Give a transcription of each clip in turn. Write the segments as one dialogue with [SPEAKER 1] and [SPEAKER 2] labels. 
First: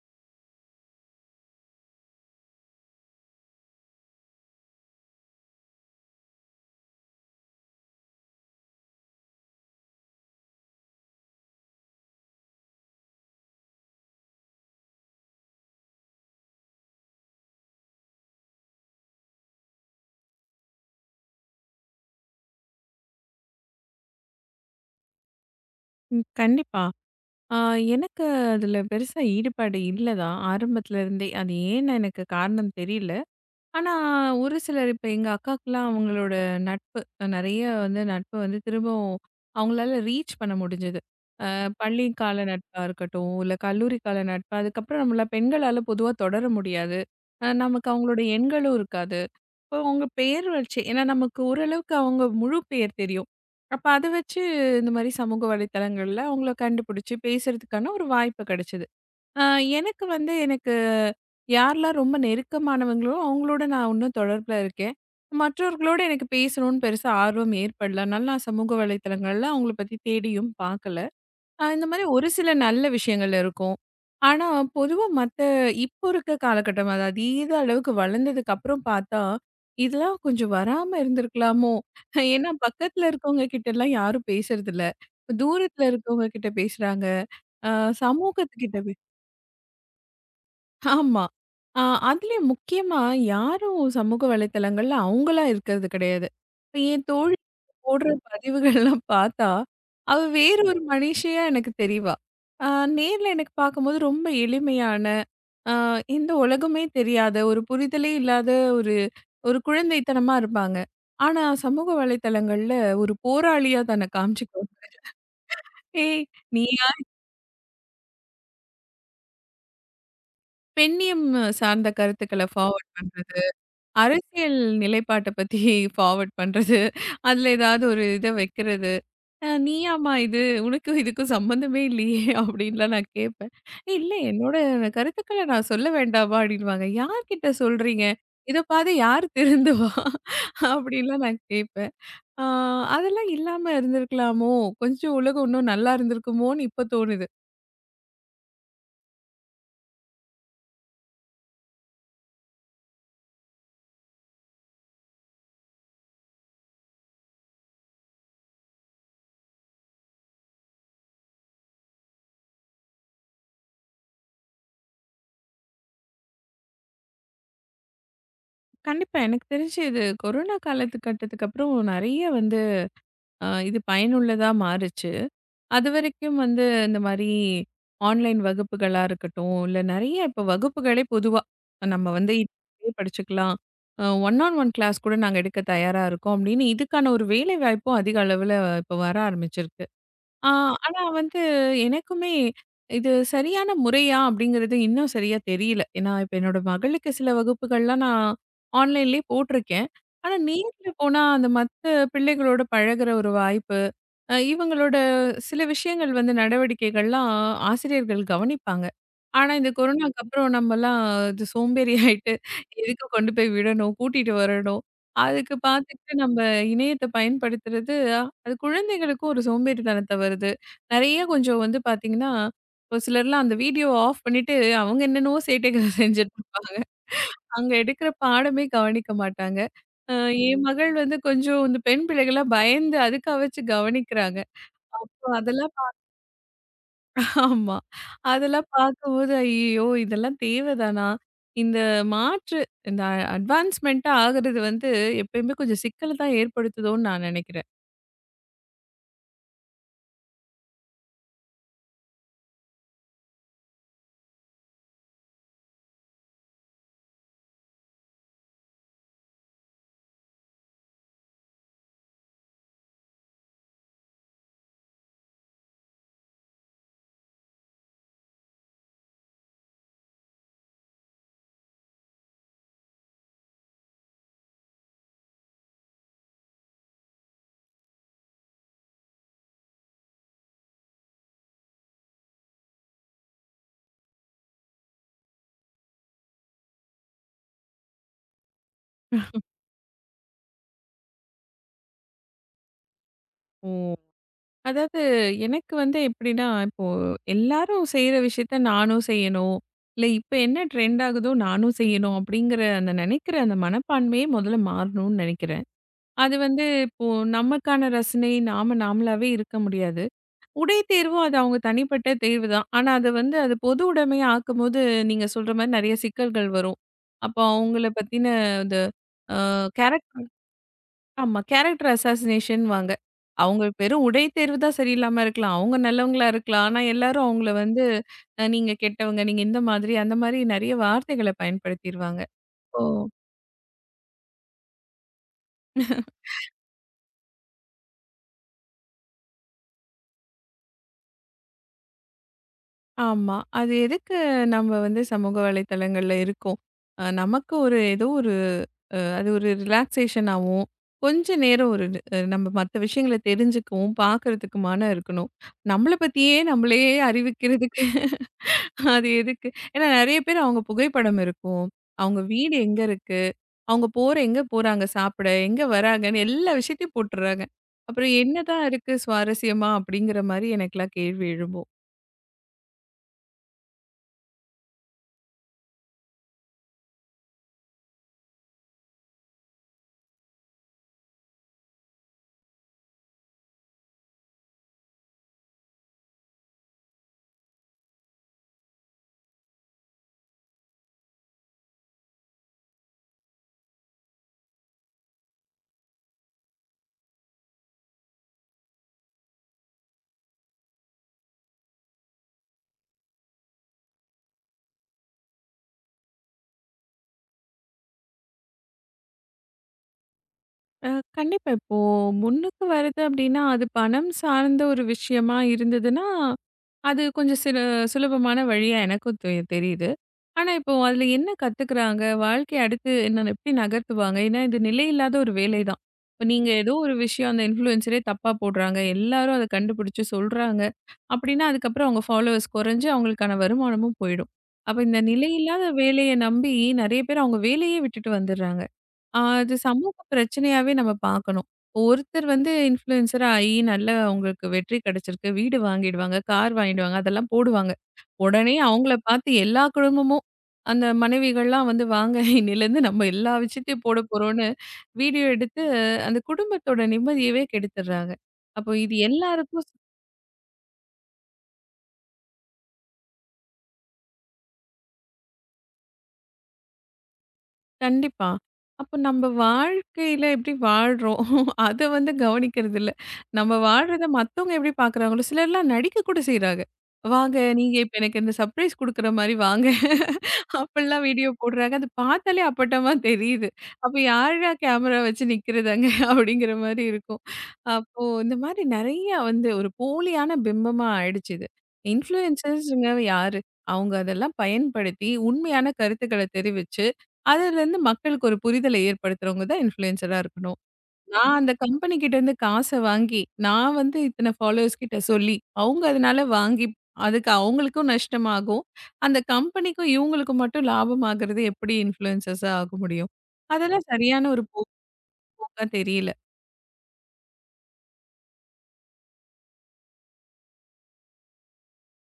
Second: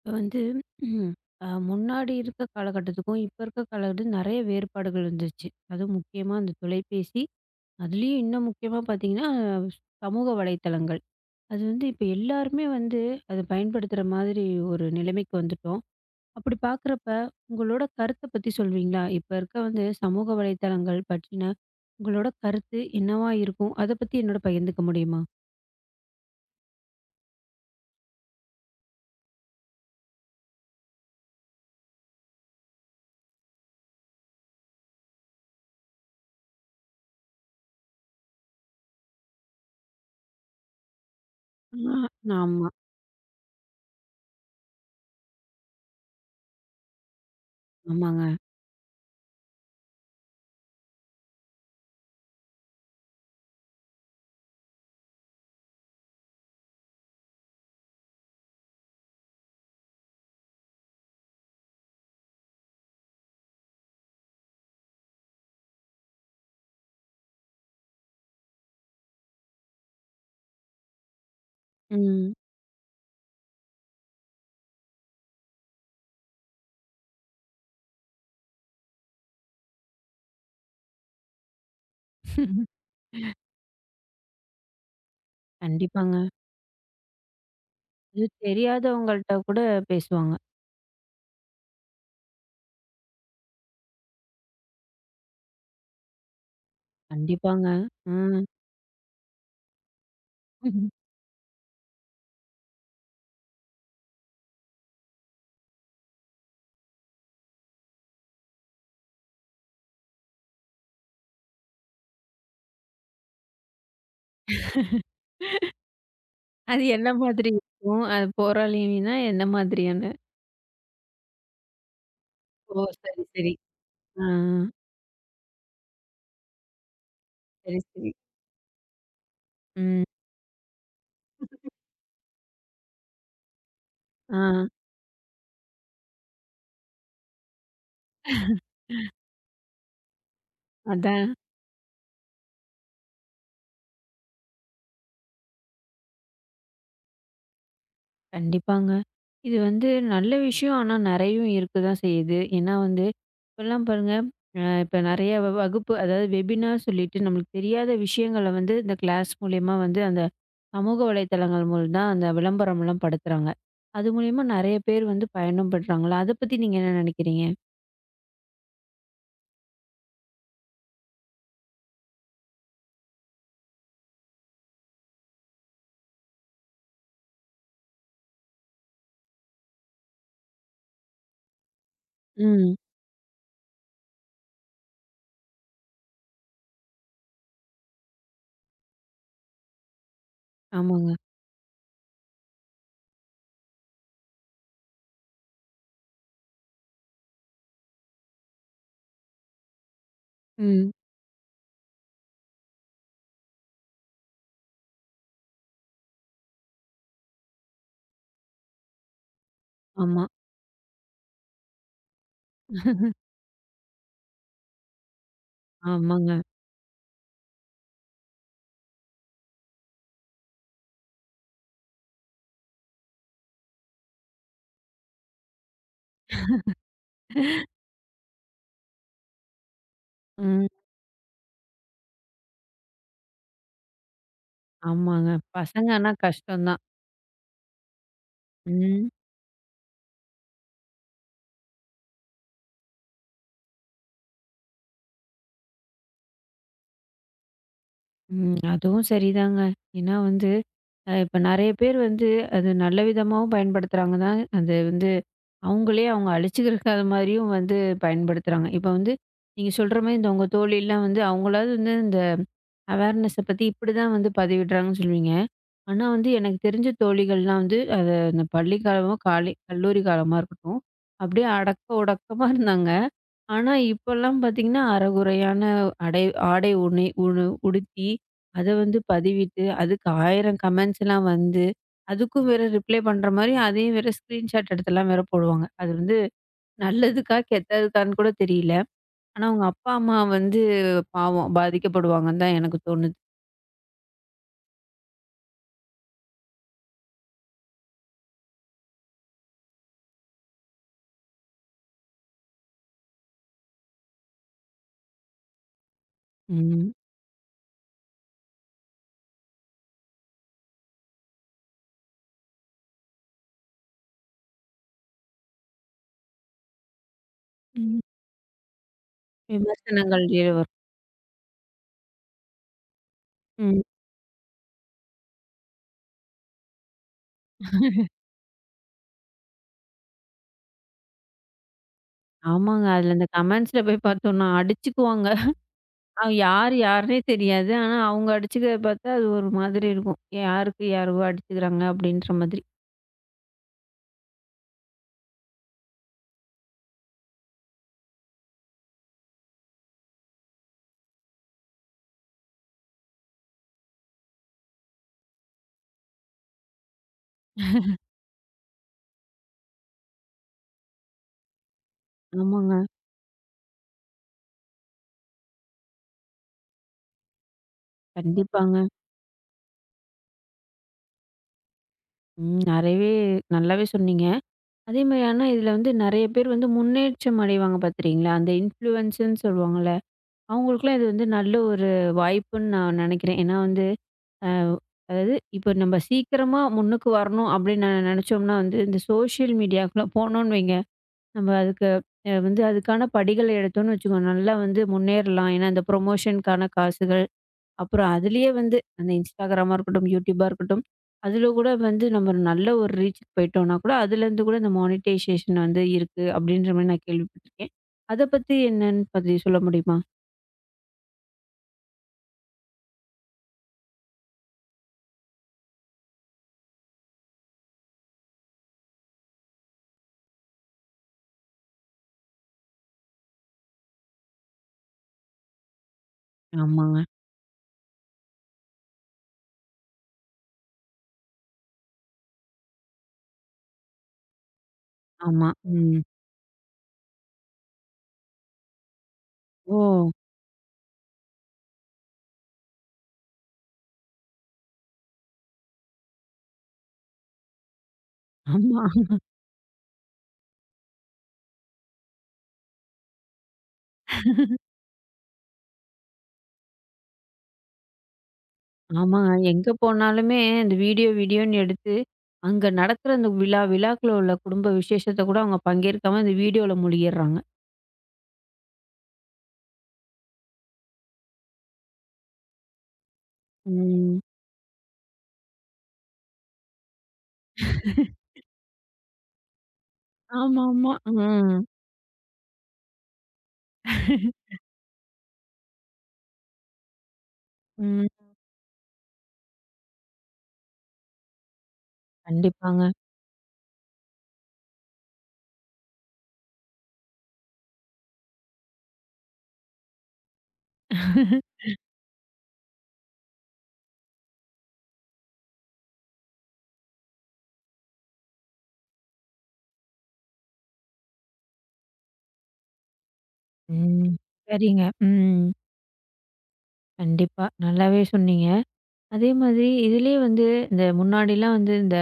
[SPEAKER 1] இப்ப வந்து முன்னாடி இருக்க காலகட்டத்துக்கும், இப்ப இருக்க காலகட்டத்துக்கும் நெறைய வேறுபாடுகள் வந்துருச்சு. அதுவும் முக்கியமா அந்த தொலைபேசி, அதுலயும் இன்னும் முக்கியமா பார்த்தீங்கன்னா, சமூக வலைத்தளங்கள். அது வந்து இப்ப எல்லாருமே வந்து அத பயன்படுத்துற மாதிரி ஒரு நிலைமைக்கு வந்துட்டோம். அப்படி பார்க்குறப்ப, உங்களோட கருத்த பத்தி சொல்வீங்களா? இப்ப இருக்க வந்து சமூக வலைத்தளங்கள் பற்றின உங்களோட கருத்து என்னவா இருக்கும்? அத பத்தி என்னோட பகிர்ந்துக்க முடியுமா?
[SPEAKER 2] கண்டிப்பா. ஆ எனக்கு அதுல பெருசா ஈடுபாடு இல்ல தான். ஆரம்பத்துல இருந்தே. அது ஏன்னு எனக்கு காரணம் தெரியல. ஆனா ஒரு சிலர் இப்ப எங்க அக்காக்குலாம் அவங்களோட நட்பு நெறைய நட்பு திரும்பவும் அவங்களால ரீச் பண்ண முடிஞ்சது.
[SPEAKER 1] ஆ,
[SPEAKER 2] பள்ளி கால
[SPEAKER 1] ஆமா.
[SPEAKER 2] நட்பா இருக்கட்டும், இல்ல கல்லூரி கால நட்பு. அதுக்கப்புறம் நம்மள பெண்களால பொதுவா தொடர முடியாது. நமக்கு அவங்களோட
[SPEAKER 1] ஆமாங்க.
[SPEAKER 2] எண்களும் இருக்காது. இப்போ உங்க பெயர் வச்சு ஏன்னா நமக்கு ஓரளவுக்கு அவங்க முழு பெயர் தெரியும். அப்ப அத வச்சு இந்த மாரி சமூக வலைத்தளங்கள்ல அவங்கள கண்டுபிடிச்சு பேசுறதுக்கான ஒரு வாய்ப்பு கிடைச்சது. அ எனக்கு யாரெல்லாம் ரொம்ப நெருக்கமானவங்களோ, அவங்களோட நான் இன்னும் தொடர்புல இருக்கேன். மற்றவர்களோட எனக்கு பேசணும்னு பெருசா ஆர்வம் ஏற்படல. அதனால நான் சமூக வலைத்தளங்கள்ல அவங்கள பத்தி தேடியும் பார்க்கல. இந்த மாரி ஒரு
[SPEAKER 1] ம்.
[SPEAKER 2] சில நல்ல விஷயங்கள் இருக்கும். ஆனா, பொதுவா மத்த இப்போ இருக்க காலகட்டம், அது அதீத அளவுக்கு வளர்ந்ததுக்கு அப்புறம் பார்த்தா, இதெல்லாம் கொஞ்சம் வராம இருந்திருக்கலாமோ! ஏன்னா, பக்கத்துல இருக்கவங்க கிட்டலாம் யாரும் பேசுறதில்ல. தூரத்துல
[SPEAKER 1] கண்டிப்பாங்க.
[SPEAKER 2] இருக்கவங்க கிட்ட பேசுறாங்க. அ
[SPEAKER 1] அது
[SPEAKER 2] சமூகத்துக்கிட்ட பே
[SPEAKER 1] தெரியாதவங்கள்ட்ட கூட பேசுவாங்க.
[SPEAKER 2] ஆமா. அ அதுலயும் முக்கியமா யாரும் சமூக வலைத்தளங்கள்ல அவங்களா இருக்கிறது கிடையாது. இப்ப என் தோழி
[SPEAKER 1] கண்டிப்பாங்க.
[SPEAKER 2] போடுற
[SPEAKER 1] ம்.
[SPEAKER 2] பதிவுகள்லாம் பார்த்தா, அவ வேற ஒரு மனுஷியா எனக்கு தெரிவா. ஆ நேர்ல எனக்கு பார்க்கும்போது ரொம்ப எளிமையான, ஆ இந்த உலகமே தெரியாத, ஒரு புரிதலே இல்லாத ஒரு ஒரு குழந்தைத்தனமா இருப்பாங்க. ஆனா சமூக வலைதளங்கள்ல ஒரு போராளியா தன்னை காமிச்சுக்குவா. "ஏய்
[SPEAKER 1] அது
[SPEAKER 2] நீயா?"
[SPEAKER 1] என்ன மாதிரி இருக்கும்? அது போராளினா என்ன மாதிரியான?
[SPEAKER 2] பெண்ணியம் சார்ந்த கருத்துக்கள
[SPEAKER 1] ஓ!
[SPEAKER 2] ஃபார்வர்ட்
[SPEAKER 1] சரி,
[SPEAKER 2] பண்றது,
[SPEAKER 1] சரி. ஆ.
[SPEAKER 2] அரசியல் நிலைப்பாட்ட பத்தி ஃபார்வர்ட் பண்றது, அதுல
[SPEAKER 1] சரி,
[SPEAKER 2] ஏதாவது ஒரு
[SPEAKER 1] சரி.
[SPEAKER 2] இத வைக்கிறது.
[SPEAKER 1] ம்.
[SPEAKER 2] நீயாம்மா இது? உனக்கும் இதுக்கும் சம்மந்தமே இல்லையே! அப்டின்லாம் நான் கேட்பேன். "ஏய், இல்ல என்னோட
[SPEAKER 1] ஆ.
[SPEAKER 2] கருத்துக்கள நான் சொல்ல வேண்டாமா? அப்டின்னுவாங்க. யார்கிட்ட சொல்றீங்க? இத பாரு யார் திருந்துவா? அப்டின்லாம்
[SPEAKER 1] அதான்.
[SPEAKER 2] நான் கேட்பேன். ஆ அதெல்லாம் இல்லாம இருந்திருக்கலாமோ? கொஞ்சம் உலகம் இன்னும் நல்லா இருந்திருக்குமோன்னு இப்ப தோணுது.
[SPEAKER 1] கண்டிப்பாங்க. இது வந்து நல்ல விஷயம். ஆனா நெறையவும் இருக்க தான் செய்யுது. ஏன்னா வந்து இப்பலாம் பாருங்க, இப்ப நெறைய வகுப்பு அதாவது வெபினார் சொல்லிட்டு நம்மளுக்கு தெரியாத விஷயங்கள வந்து இந்த கிளாஸ் மூலியமா வந்து அந்த சமூக வலைதளங்கள் மூலம் தான் அந்த விளம்பரம்லாம் படுத்துறாங்க. அது மூலியமா நெறைய பேர் வந்து பயனும் பெற்றாங்களா? அத பத்தி நீங்க என்ன நெனைக்கிறீங்க?
[SPEAKER 2] கண்டிப்பா எனக்கு தெரிஞ்சு இது கொரோனா காலத்து கட்டத்துக்கு அப்புறம் நெறைய வந்து இது பயனுள்ளதா மாறுச்சு. அதுவரைக்கும் வந்து இந்த மாரி ஆன்லைன் வகுப்புகளா இருக்கட்டும், இல்ல நெறைய இப்போ வகுப்புகளே பொதுவா நம்ம வந்து
[SPEAKER 1] ம்.
[SPEAKER 2] இதுலயே படிச்சுக்கலாம். ஒன் ஆன் ஒன் கிளாஸ் கூட நாங்க எடுக்க தயாரா இருக்கோம். அப்படின்னு இதுக்கான ஒரு வேலை வாய்ப்பும் அதிக அளவுல இப்போ வர ஆரம்பிச்சிருக்கு. ஆ, ஆனா
[SPEAKER 1] ஆமாங்க.
[SPEAKER 2] வந்து எனக்குமே இது சரியான முறையா அப்படிங்கிறது இன்னும் சரியா தெரியல. ஏன்னா, இப்ப என்னோட மகளுக்கு சில வகுப்புகள்லாம் நான் ஆன்லைன்லயே போட்டிருக்கேன். ஆனா நேர்ல
[SPEAKER 1] ம்.
[SPEAKER 2] போனா அந்த மத்த பிள்ளைகளோட பழகுற ஒரு வாய்ப்பு, இவங்களோட சில விஷயங்கள் வந்து நடவடிக்கைகள்லாம் ஆசிரியர்கள் கவனிப்பாங்க. ஆனா இந்த கொரோனாக்கு
[SPEAKER 1] ஆமா.
[SPEAKER 2] அப்புறம் நம்மலாம் இது சோம்பேறி ஆயிட்டு எதுக்கு கொண்டு போய் விடணும், கூட்டிட்டு வரணும். அதுக்கு பார்த்துட்டு நம்ம
[SPEAKER 1] ஆமாங்க.
[SPEAKER 2] இணையத்த பயன்படுத்துறது, அது குழந்தைகளுக்கும் ஒரு சோம்பேறித்தனத்த வருது. நெறைய கொஞ்சம் வந்து பார்த்தீங்கன்னா, ஒரு சிலர்லாம் அந்த வீடியோ ஆஃப் பண்ணிட்டு, அவங்க என்னென்னவோ சேட்டைகள் செஞ்சுட்டு இருப்பாங்க. அங்க எடுக்கிற பாடமே கவனிக்க மாட்டாங்க. அ என்
[SPEAKER 1] ம்.
[SPEAKER 2] மகள் வந்து கொஞ்சம் இந்த பெண் பிள்ளைகள்லாம் பயந்து அதுக்கு வச்சு கவனிக்கிறாங்க. ஸோ
[SPEAKER 1] ஆமாங்க.
[SPEAKER 2] அதெல்லாம்
[SPEAKER 1] பசங்க ஆனா கஷ்டம் தான்.
[SPEAKER 2] ஆமா. அதெல்லாம்
[SPEAKER 1] ம்.
[SPEAKER 2] பார்க்கும்போது, ஐயய்யோ! இதெல்லாம் தேவைதானா? இந்த மாற்று இந்த அட்வான்ஸ்மென்ட்டா ஆகுறது வந்து எப்பயுமே கொஞ்சம் சிக்கல் தான் ஏற்படுத்துதோன்னு நான் நெனைக்கிறேன்.
[SPEAKER 1] ம். அதுவும் சரிதாங்க. ஏன்னா வந்து, இப்ப நெறைய பேர் வந்து அது நல்ல விதமாவும் பயன்படுத்துறாங்க தான். அது வந்து அவங்களே அவங்க அழிச்சுக்கிறக்காத மாரியும் வந்து பயன்படுத்துறாங்க. இப்ப வந்து நீங்க சொல்ற மாரி இந்த உங்க தோழிலாம் வந்து அவங்களாவது வந்து இந்த அவேர்னஸ பத்தி இப்படிதான் வந்து பதிவிடுறாங்கன்னு சொல்லுவீங்க. ஆனா வந்து எனக்கு தெரிஞ்ச தோழிகள்லாம் வந்து அத இந்த பள்ளி காலமோ, காலை கல்லூரி காலமா இருக்கட்டும், அப்படியே அடக்க ஒடுக்கமா இருந்தாங்க. ஆனா, இப்பல்லாம் பார்த்தீங்கன்னா, அரைகுறையான அடை ஆடை உணி உணு உடுத்தி, அத வந்து பதிவிட்டு, அதுக்கு 1000 கமெண்ட்ஸ்லாம் வந்து, அதுக்கும் வேற ரிப்ளை பண்ற மாரி, அதையும் வேற ஸ்க்ரீன்ஷாட் எடுத்துலாம் வேற போடுவாங்க. அது வந்து நல்லதுக்கா, கெட்டதுக்கான்னு கூட தெரியல. ஆனா, அவங்க அப்பா, அம்மா வந்து பாவம் பாதிக்கப்படுவாங்கன்னு தான் எனக்கு தோணுது.
[SPEAKER 2] ஓ! அதாவது எனக்கு வந்து எப்படின்னா, இப்போ எல்லாரும் செய்ற விஷயத்த நானும் செய்யணும். இல்ல இப்ப என்ன ட்ரெண்ட் ஆகுதோ நானும் செய்யணும் அப்படிங்கிற அந்த நெனைக்கிற அந்த மனப்பான்மையே முதல்ல மாறணும்னு நெனைக்கிறேன். அது வந்து
[SPEAKER 1] ம்.
[SPEAKER 2] இப்போ நமக்கான ரசனை நாம நாமளாவே இருக்க முடியாது. உடை தேர்வும் அது அவங்க தனிப்பட்ட தேர்வு தான். ஆனா அது வந்து அது பொது உடைமையா ஆக்கும்போது, நீங்க சொல்ற மாரி நெறைய சிக்கல்கள் வரும். அப்போ அவங்கள
[SPEAKER 1] ம்.
[SPEAKER 2] பத்தின இந்த அ
[SPEAKER 1] விமர்சனங்கள்
[SPEAKER 2] கேரக்டர்
[SPEAKER 1] வேற வரும்.
[SPEAKER 2] ஆமா கேரக்டர் அசாசினேஷன் வாங்க. அவங்க
[SPEAKER 1] ம்.
[SPEAKER 2] வெறும் உடை தேர்வு தான் சரியில்லாம இருக்கலாம். அவங்க நல்லவங்களா இருக்கலாம். ஆனா எல்லாரும் அவங்கள வந்து நீங்க கெட்டவங்க, நீங்க இந்த மாதிரி, அந்த மாதிரி நெறைய வார்த்தைகள பயன்படுத்திருவாங்க. ஓ!
[SPEAKER 1] ஆமாங்க. அதில இந்த கமெண்ட்ஸ்ல போய் பார்த்தோம்னா, அடிச்சுக்குவாங்க. அவ யாரு யாருன்னே தெரியாது. ஆனா அவங்க அடிச்சுக்கிறத பார்த்தா அது ஒரு மாதிரி இருக்கும். யாருக்கு யாரோ அடிச்சுக்கிறாங்க அப்டின்ற மாதிரி.
[SPEAKER 2] ஆமா. அது எதுக்கு நம்ம வந்து சமூக வலைதளங்கள்ல இருக்கோம்? நமக்கு ஒரு ஏதோ ஒரு அது ஒரு ரிலாக்சேஷனாவும், கொஞ்ச நேரம் ஒரு நம்ம மத்த விஷயங்கள தெரிஞ்சுக்கவும், பார்க்கறதுக்குமான இருக்கணும். நம்மள பத்தியே நம்மளே அறிவிக்கிறதுக்கு அது எதுக்கு? ஏன்னா நெறைய பேர் அவங்க புகைப்படம் இருக்கும். அவங்க வீடு
[SPEAKER 1] ஆமாங்க.
[SPEAKER 2] எங்க இருக்கு? அவங்க போற எங்க போறாங்க சாப்பிட? எங்க வராங்கன்னு எல்லா விஷயத்தையும் போட்டுர்றாங்க. அப்புறம் என்னதான்
[SPEAKER 1] கண்டிப்பாங்க.
[SPEAKER 2] இருக்கு சுவாரஸ்யமா? அப்படிங்கிற மாரி எனக்கெல்லாம் கேள்வி எழும்பும்.
[SPEAKER 1] ம். நெறையவே நல்லாவே சொன்னீங்க. அதே மாரி ஆனா இதுல வந்து நெறைய பேர் வந்து முன்னேற்றம் அடைவாங்க பார்த்துறீங்களா? அந்த இன்ஃப்ளூயன்ஸ்ன்னு சொல்லுவாங்கல்ல. அவங்களுக்கெல்லாம் இது வந்து நல்ல ஒரு வாய்ப்புன்னு நான் நெனைக்கிறேன். ஏன்னா வந்து அ அதாவது இப்போ நம்ம சீக்கிரமா முன்னுக்கு வரணும் அப்டின்னு நெனச்சோம்னா வந்து இந்த சோஷியல் மீடியாக்குள்ள போனோம்னு வைங்க நம்ம அதுக்கு வந்து அதுக்கான படிகள் எடுத்தோம்னு வச்சுக்கோங்க, நல்லா வந்து முன்னேறலாம். ஏன்னா, அந்த ப்ரொமோஷனுக்கான காசுகள், அப்புறம் அதிலேயே வந்து அந்த இன்ஸ்டாகிராமா இருக்கட்டும், யூடியூபா இருக்கட்டும், அதில கூட வந்து நம்ம நல்ல ஒரு ரீச்சுக்கு போயிட்டோம்னா கூட, அதுலேருந்து கூட இந்த மானிட்டைசேஷன் வந்து இருக்கு அப்படின்ற மாரி நான் கேள்விப்பட்டுருக்கேன். அத பத்தி என்னன்னு பத்தி சொல்ல முடியுமா?
[SPEAKER 2] அ கண்டிப்பா. இப்போ முன்னுக்கு வருது அப்படின்னா, அது பணம் சார்ந்த ஒரு விஷயமா இருந்ததுன்னா அது கொஞ்சம் சில சுலபமான வழியா எனக்கும் தெரியுது. ஆனா இப்போ அதுல என்ன கத்துக்குறாங்க? வாழ்க்கைய அடுத்து என்ன எப்படி நகர்த்துவாங்க? ஏன்னா இது நிலையில்லாத ஒரு வேலை தான். இப்ப நீங்க ஏதோ ஒரு
[SPEAKER 1] ஆமாங்க.
[SPEAKER 2] விஷயம் அந்த இன்ஃப்ளூயன்சரே தப்பா போடுறாங்க. எல்லாரும் அத கண்டுபிடிச்சு சொல்றாங்க. அப்படின்னா அதுக்கப்புறம் அவங்க ஃபாலோவர்ஸ் குறைஞ்சு அவங்களுக்கான வருமானமும் போயிடும். அப்ப இந்த
[SPEAKER 1] ஆமா.
[SPEAKER 2] நிலையில்லாத
[SPEAKER 1] ம்.
[SPEAKER 2] வேலைய நம்பி நெறைய பேர் அவங்க வேலையே விட்டுட்டு வந்துடுறாங்க. ஆ, அது சமூக
[SPEAKER 1] ஓ!
[SPEAKER 2] பிரச்சனையாவே நம்ம பார்க்கணும். ஒருத்தர் வந்து இன்ஃப்ளூயன்சரா ஆயி நல்ல அவங்களுக்கு வெற்றி கிடைச்சிருக்கு. வீடு வாங்கிடுவாங்க, கார் வாங்கிடுவாங்க, அதெல்லாம் போடுவாங்க. உடனே
[SPEAKER 1] ஆமா.
[SPEAKER 2] அவங்கள பார்த்து எல்லா குடும்பமும் அந்த மனைவிகள்லாம் வந்து வாங்க இன்னையிலேருந்து நம்ம எல்லா விஷயத்தையும் போடப் போறோம்னு வீடியோ எடுத்து அந்த குடும்பத்தோட நிம்மதியவே கெடுத்துடுறாங்க. அப்போ இது
[SPEAKER 1] ஆமாங்க.
[SPEAKER 2] எல்லாருக்கும்
[SPEAKER 1] எங்க போனாலுமே இந்த வீடியோ வீடியோன்னு எடுத்து அங்க நடக்கிற அந்த விழா, விழாக்குள்ள உள்ள குடும்ப விசேஷத்த கூட அவங்க பங்கேற்காம இந்த வீடியோல மூழ்கிடுறாங்க.
[SPEAKER 2] கண்டிப்பா. அப்ப நம்ம வாழ்க்கையில எப்படி வாழ்றோம்? அத வந்து கவனிக்கிறது இல்ல. நம்ம வாழ்றத
[SPEAKER 1] ம்.
[SPEAKER 2] மத்தவங்க எப்படி பார்க்குறாங்களோ சிலர்லாம் நடிக்க கூட செய்றாங்க. "வாங்க, நீங்க இப்ப எனக்கு இந்த சர்ப்ரைஸ் குடுக்குற மாரி வாங்க."
[SPEAKER 1] ஆமாமா.
[SPEAKER 2] அப்படிலாம் வீடியோ
[SPEAKER 1] ம்.
[SPEAKER 2] போடுறாங்க. அது பார்த்தாலே அப்பட்டமா தெரியுது. அப்ப யார்டா கேமரா வச்சு நிக்கிறதாங்க அப்படிங்கிற மாரி இருக்கும். அப்போ
[SPEAKER 1] ம்.
[SPEAKER 2] இந்த மாரி நெறைய வந்து ஒரு போலியான பிம்பமா ஆயிடுச்சு இது.
[SPEAKER 1] கண்டிப்பாங்க.
[SPEAKER 2] இன்ஃப்ளூயன்சர்ஸ்ங்க யாரு? அவங்க அதெல்லாம் பயன்படுத்தி உண்மையான கருத்துக்கள தெரிவிச்சு, அதுலருந்து மக்களுக்கு ஒரு புரிதலை ஏற்படுத்துறவங்க தான் இன்ஃப்ளூயன்சரா இருக்கணும். நான் அந்த கம்பெனி கிட்ட இருந்து காச வாங்கி, நான் வந்து இத்தன ஃபாலோவர்ஸ் கிட்ட சொல்லி, அவங்க அதனால வாங்கி அதுக்கு அவங்களுக்கும் நஷ்டமாகும். அந்த கம்பெனிக்கும் இவங்களுக்கும் மட்டும் லாபம் ஆகுறது எப்படி இன்ஃப்ளூயன்சஸா ஆக முடியும்? அதெல்லாம்
[SPEAKER 1] ம்.
[SPEAKER 2] சரியான ஒரு
[SPEAKER 1] சரிங்க. ம்.
[SPEAKER 2] போக்கா தெரியல.
[SPEAKER 1] கண்டிப்பா. நல்லாவே சொன்னீங்க. அதே மாதிரி இதுலயே வந்து இந்த முன்னாடிலாம் வந்து இந்த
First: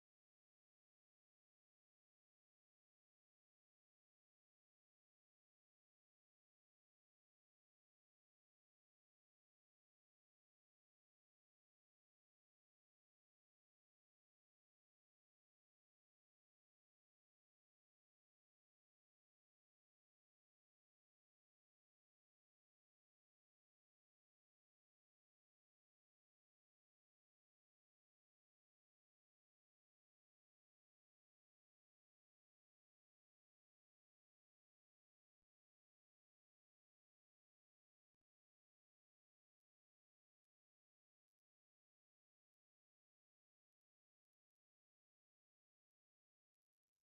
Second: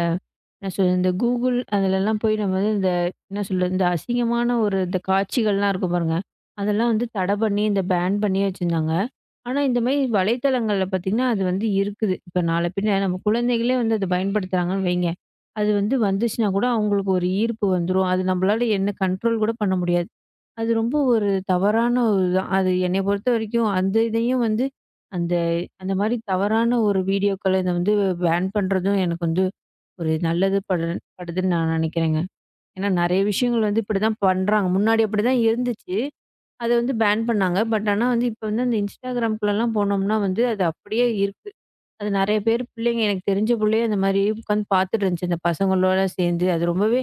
[SPEAKER 1] என்ன சொல்றது, இந்த கூகுள் அதுலலாம் போய் நம்ம வந்து இந்த என்ன சொல்றது, இந்த அசிங்கமான ஒரு இந்த காட்சிகள்லாம் இருக்கும் பாருங்க. அதெல்லாம் வந்து தடை பண்ணி, இந்த பேன் பண்ணியே வச்சிருந்தாங்க. ஆனா, இந்த மாரி வலைத்தளங்கள்ல பார்த்தீங்கன்னா, அது வந்து இருக்குது. இப்ப நாள பின்ன நம்ம குழந்தைகளே வந்து அத பயன்படுத்துறாங்கன்னு வைங்க. அது வந்து வந்துச்சுனா கூட அவங்களுக்கு ஒரு ஈர்ப்பு வந்துரும். அது நம்மளால என்ன கண்ட்ரோல் கூட பண்ண முடியாது. அது ரொம்ப ஒரு தவறான ஒரு இதுதான். அது என்னைய பொறுத்தவரைக்கும் அந்த இதையும் வந்து அந்த அந்த மாரி தவறான ஒரு வீடியோக்கள இத வந்து பேன் பண்றதும் எனக்கு வந்து ஒரு நல்லது படுதுன்னு நான் நெனைக்கிறேங்க. ஏன்னா நெறைய விஷயங்கள் வந்து இப்படிதான் பண்றாங்க. முன்னாடி அப்படிதான் இருந்துச்சு. அத வந்து பேன் பண்ணாங்க. பட் ஆனா வந்து இப்ப வந்து அந்த Instagramக்குள்ளலாம் போனோம்னா வந்து, அது அப்படியே இருக்கு. அது நெறைய பேர் பிள்ளைங்க எனக்கு தெரிஞ்ச புள்ளையே அந்த மாரி உட்காந்து பார்த்துட்டு இருந்துச்சு, அந்த பசங்களோட சேர்ந்து. அது ரொம்பவே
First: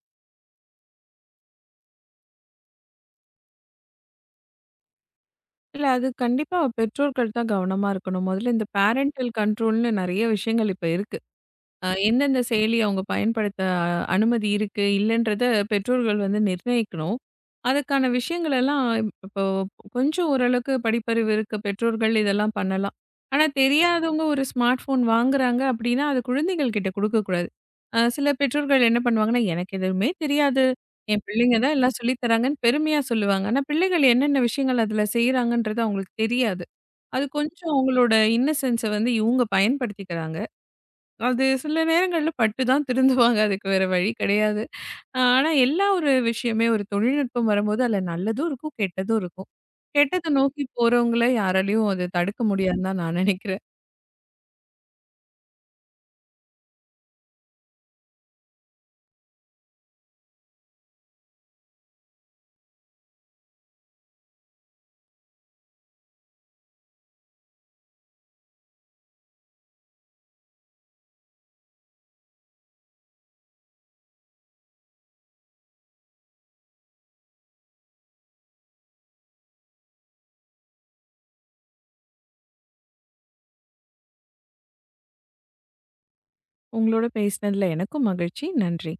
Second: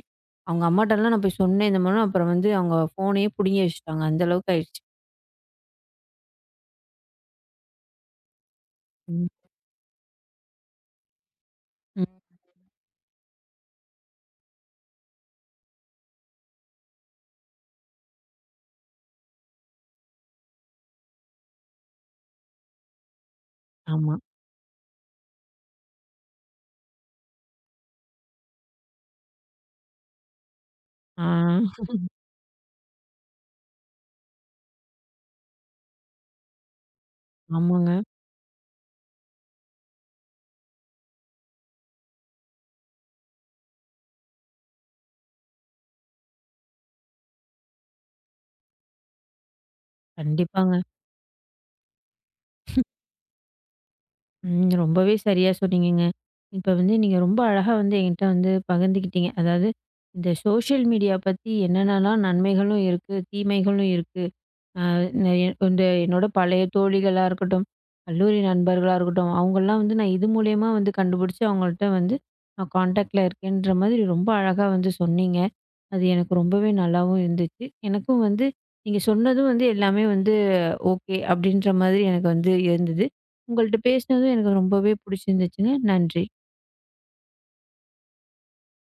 [SPEAKER 1] அவங்க அம்மாட்டலாம் நான் போய் சொன்னேன் இந்த மாரி. அப்புறம் வந்து அவங்க ஃபோனையே புடுங்கி வச்சுட்டாங்க. அந்த அளவுக்கு ஆயிடுச்சு.
[SPEAKER 2] இல்ல அது கண்டிப்பா பெற்றோர்கள் தான் கவனமா இருக்கணும். முதல்ல இந்த பேரன்டல்
[SPEAKER 1] ம்.
[SPEAKER 2] கண்ட்ரோல்ன்னு நெறைய விஷயங்கள் இப்ப இருக்கு.
[SPEAKER 1] ம்.
[SPEAKER 2] எந்தெந்த செயலி அவங்க பயன்படுத்த அனுமதி இருக்கு, இல்லன்றத பெற்றோர்கள் வந்து நிர்ணயிக்கணும். அதுக்கான விஷயங்கள் எல்லாம் இப்போ கொஞ்சம் ஓரளவுக்கு படிப்பறிவு இருக்க பெற்றோர்கள் இதெல்லாம் பண்ணலாம். ஆனா
[SPEAKER 1] ஆமா.
[SPEAKER 2] தெரியாதவங்க ஒரு ஸ்மார்ட் ஃபோன் வாங்குறாங்க அப்படின்னா, அது குழந்தைகள் கிட்ட குடுக்கக்கூடாது. சில பெற்றோர்கள் என்ன பண்ணுவாங்கன்னா, எனக்கு எதுவுமே தெரியாது. என்
[SPEAKER 1] ஆ.
[SPEAKER 2] பிள்ளைங்க தான் எல்லாம் சொல்லி தராங்கன்னு பெருமையா சொல்லுவாங்க. ஆனா பிள்ளைகள் என்னென்ன விஷயங்கள் அதுல செய்றாங்கன்றது அவங்களுக்கு தெரியாது. அது கொஞ்சம்
[SPEAKER 1] ஆமாங்க.
[SPEAKER 2] அவங்களோட இன்னசென்ஸ வந்து இவங்க பயன்படுத்திக்கிறாங்க. அது சில நேரங்கள்ல பட்டு தான் திருந்துவாங்க. அதுக்கு வேற வழி கிடையாது. ஆனா எல்லா ஒரு விஷயமே ஒரு தொழில்நுட்பம் வரும்போது அதுல நல்லதும் இருக்கும், கெட்டதும் இருக்கும். கெட்டத நோக்கி
[SPEAKER 1] கண்டிப்பாங்க.
[SPEAKER 2] போறவங்கள யாராலயும் அத தடுக்க முடியாதுன்னு தான் நான் நினைக்கிறேன்.
[SPEAKER 1] ம். ரொம்பவே சரியா சொன்னீங்கங்க. இப்ப வந்து நீங்க ரொம்ப அழகா வந்து என்கிட்ட வந்து பகிர்ந்துக்கிட்டீங்க. அதாவது இந்த சோஷியல் மீடியா பத்தி என்னென்னலாம் நன்மைகளும் இருக்கு, தீமைகளும் இருக்கு. அ நான் இந்த என்னோட பழைய தோழிகளா இருக்கட்டும், கல்லூரி நண்பர்களா இருக்கட்டும், அவங்கலாம் வந்து நான் இது மூலியமா வந்து கண்டுபிடிச்சு அவங்கள்ட்ட வந்து நான் கான்டாக்ட்ல இருக்கேன்ற மாதிரி ரொம்ப அழகா வந்து சொன்னீங்க. அது எனக்கு ரொம்பவே நல்லாவும் இருந்துச்சு. எனக்கும் வந்து நீங்க சொன்னதும் வந்து எல்லாமே வந்து ஓகே அப்படின்ற மாதிரி எனக்கு வந்து இருந்தது. உங்கள்ட்ட பேசினதும் எனக்கு ரொம்பவே பிடிச்சிருந்துச்சுங்க. நன்றி.
[SPEAKER 2] உங்களோட பேசினதுல எனக்கும் மகிழ்ச்சி. நன்றி.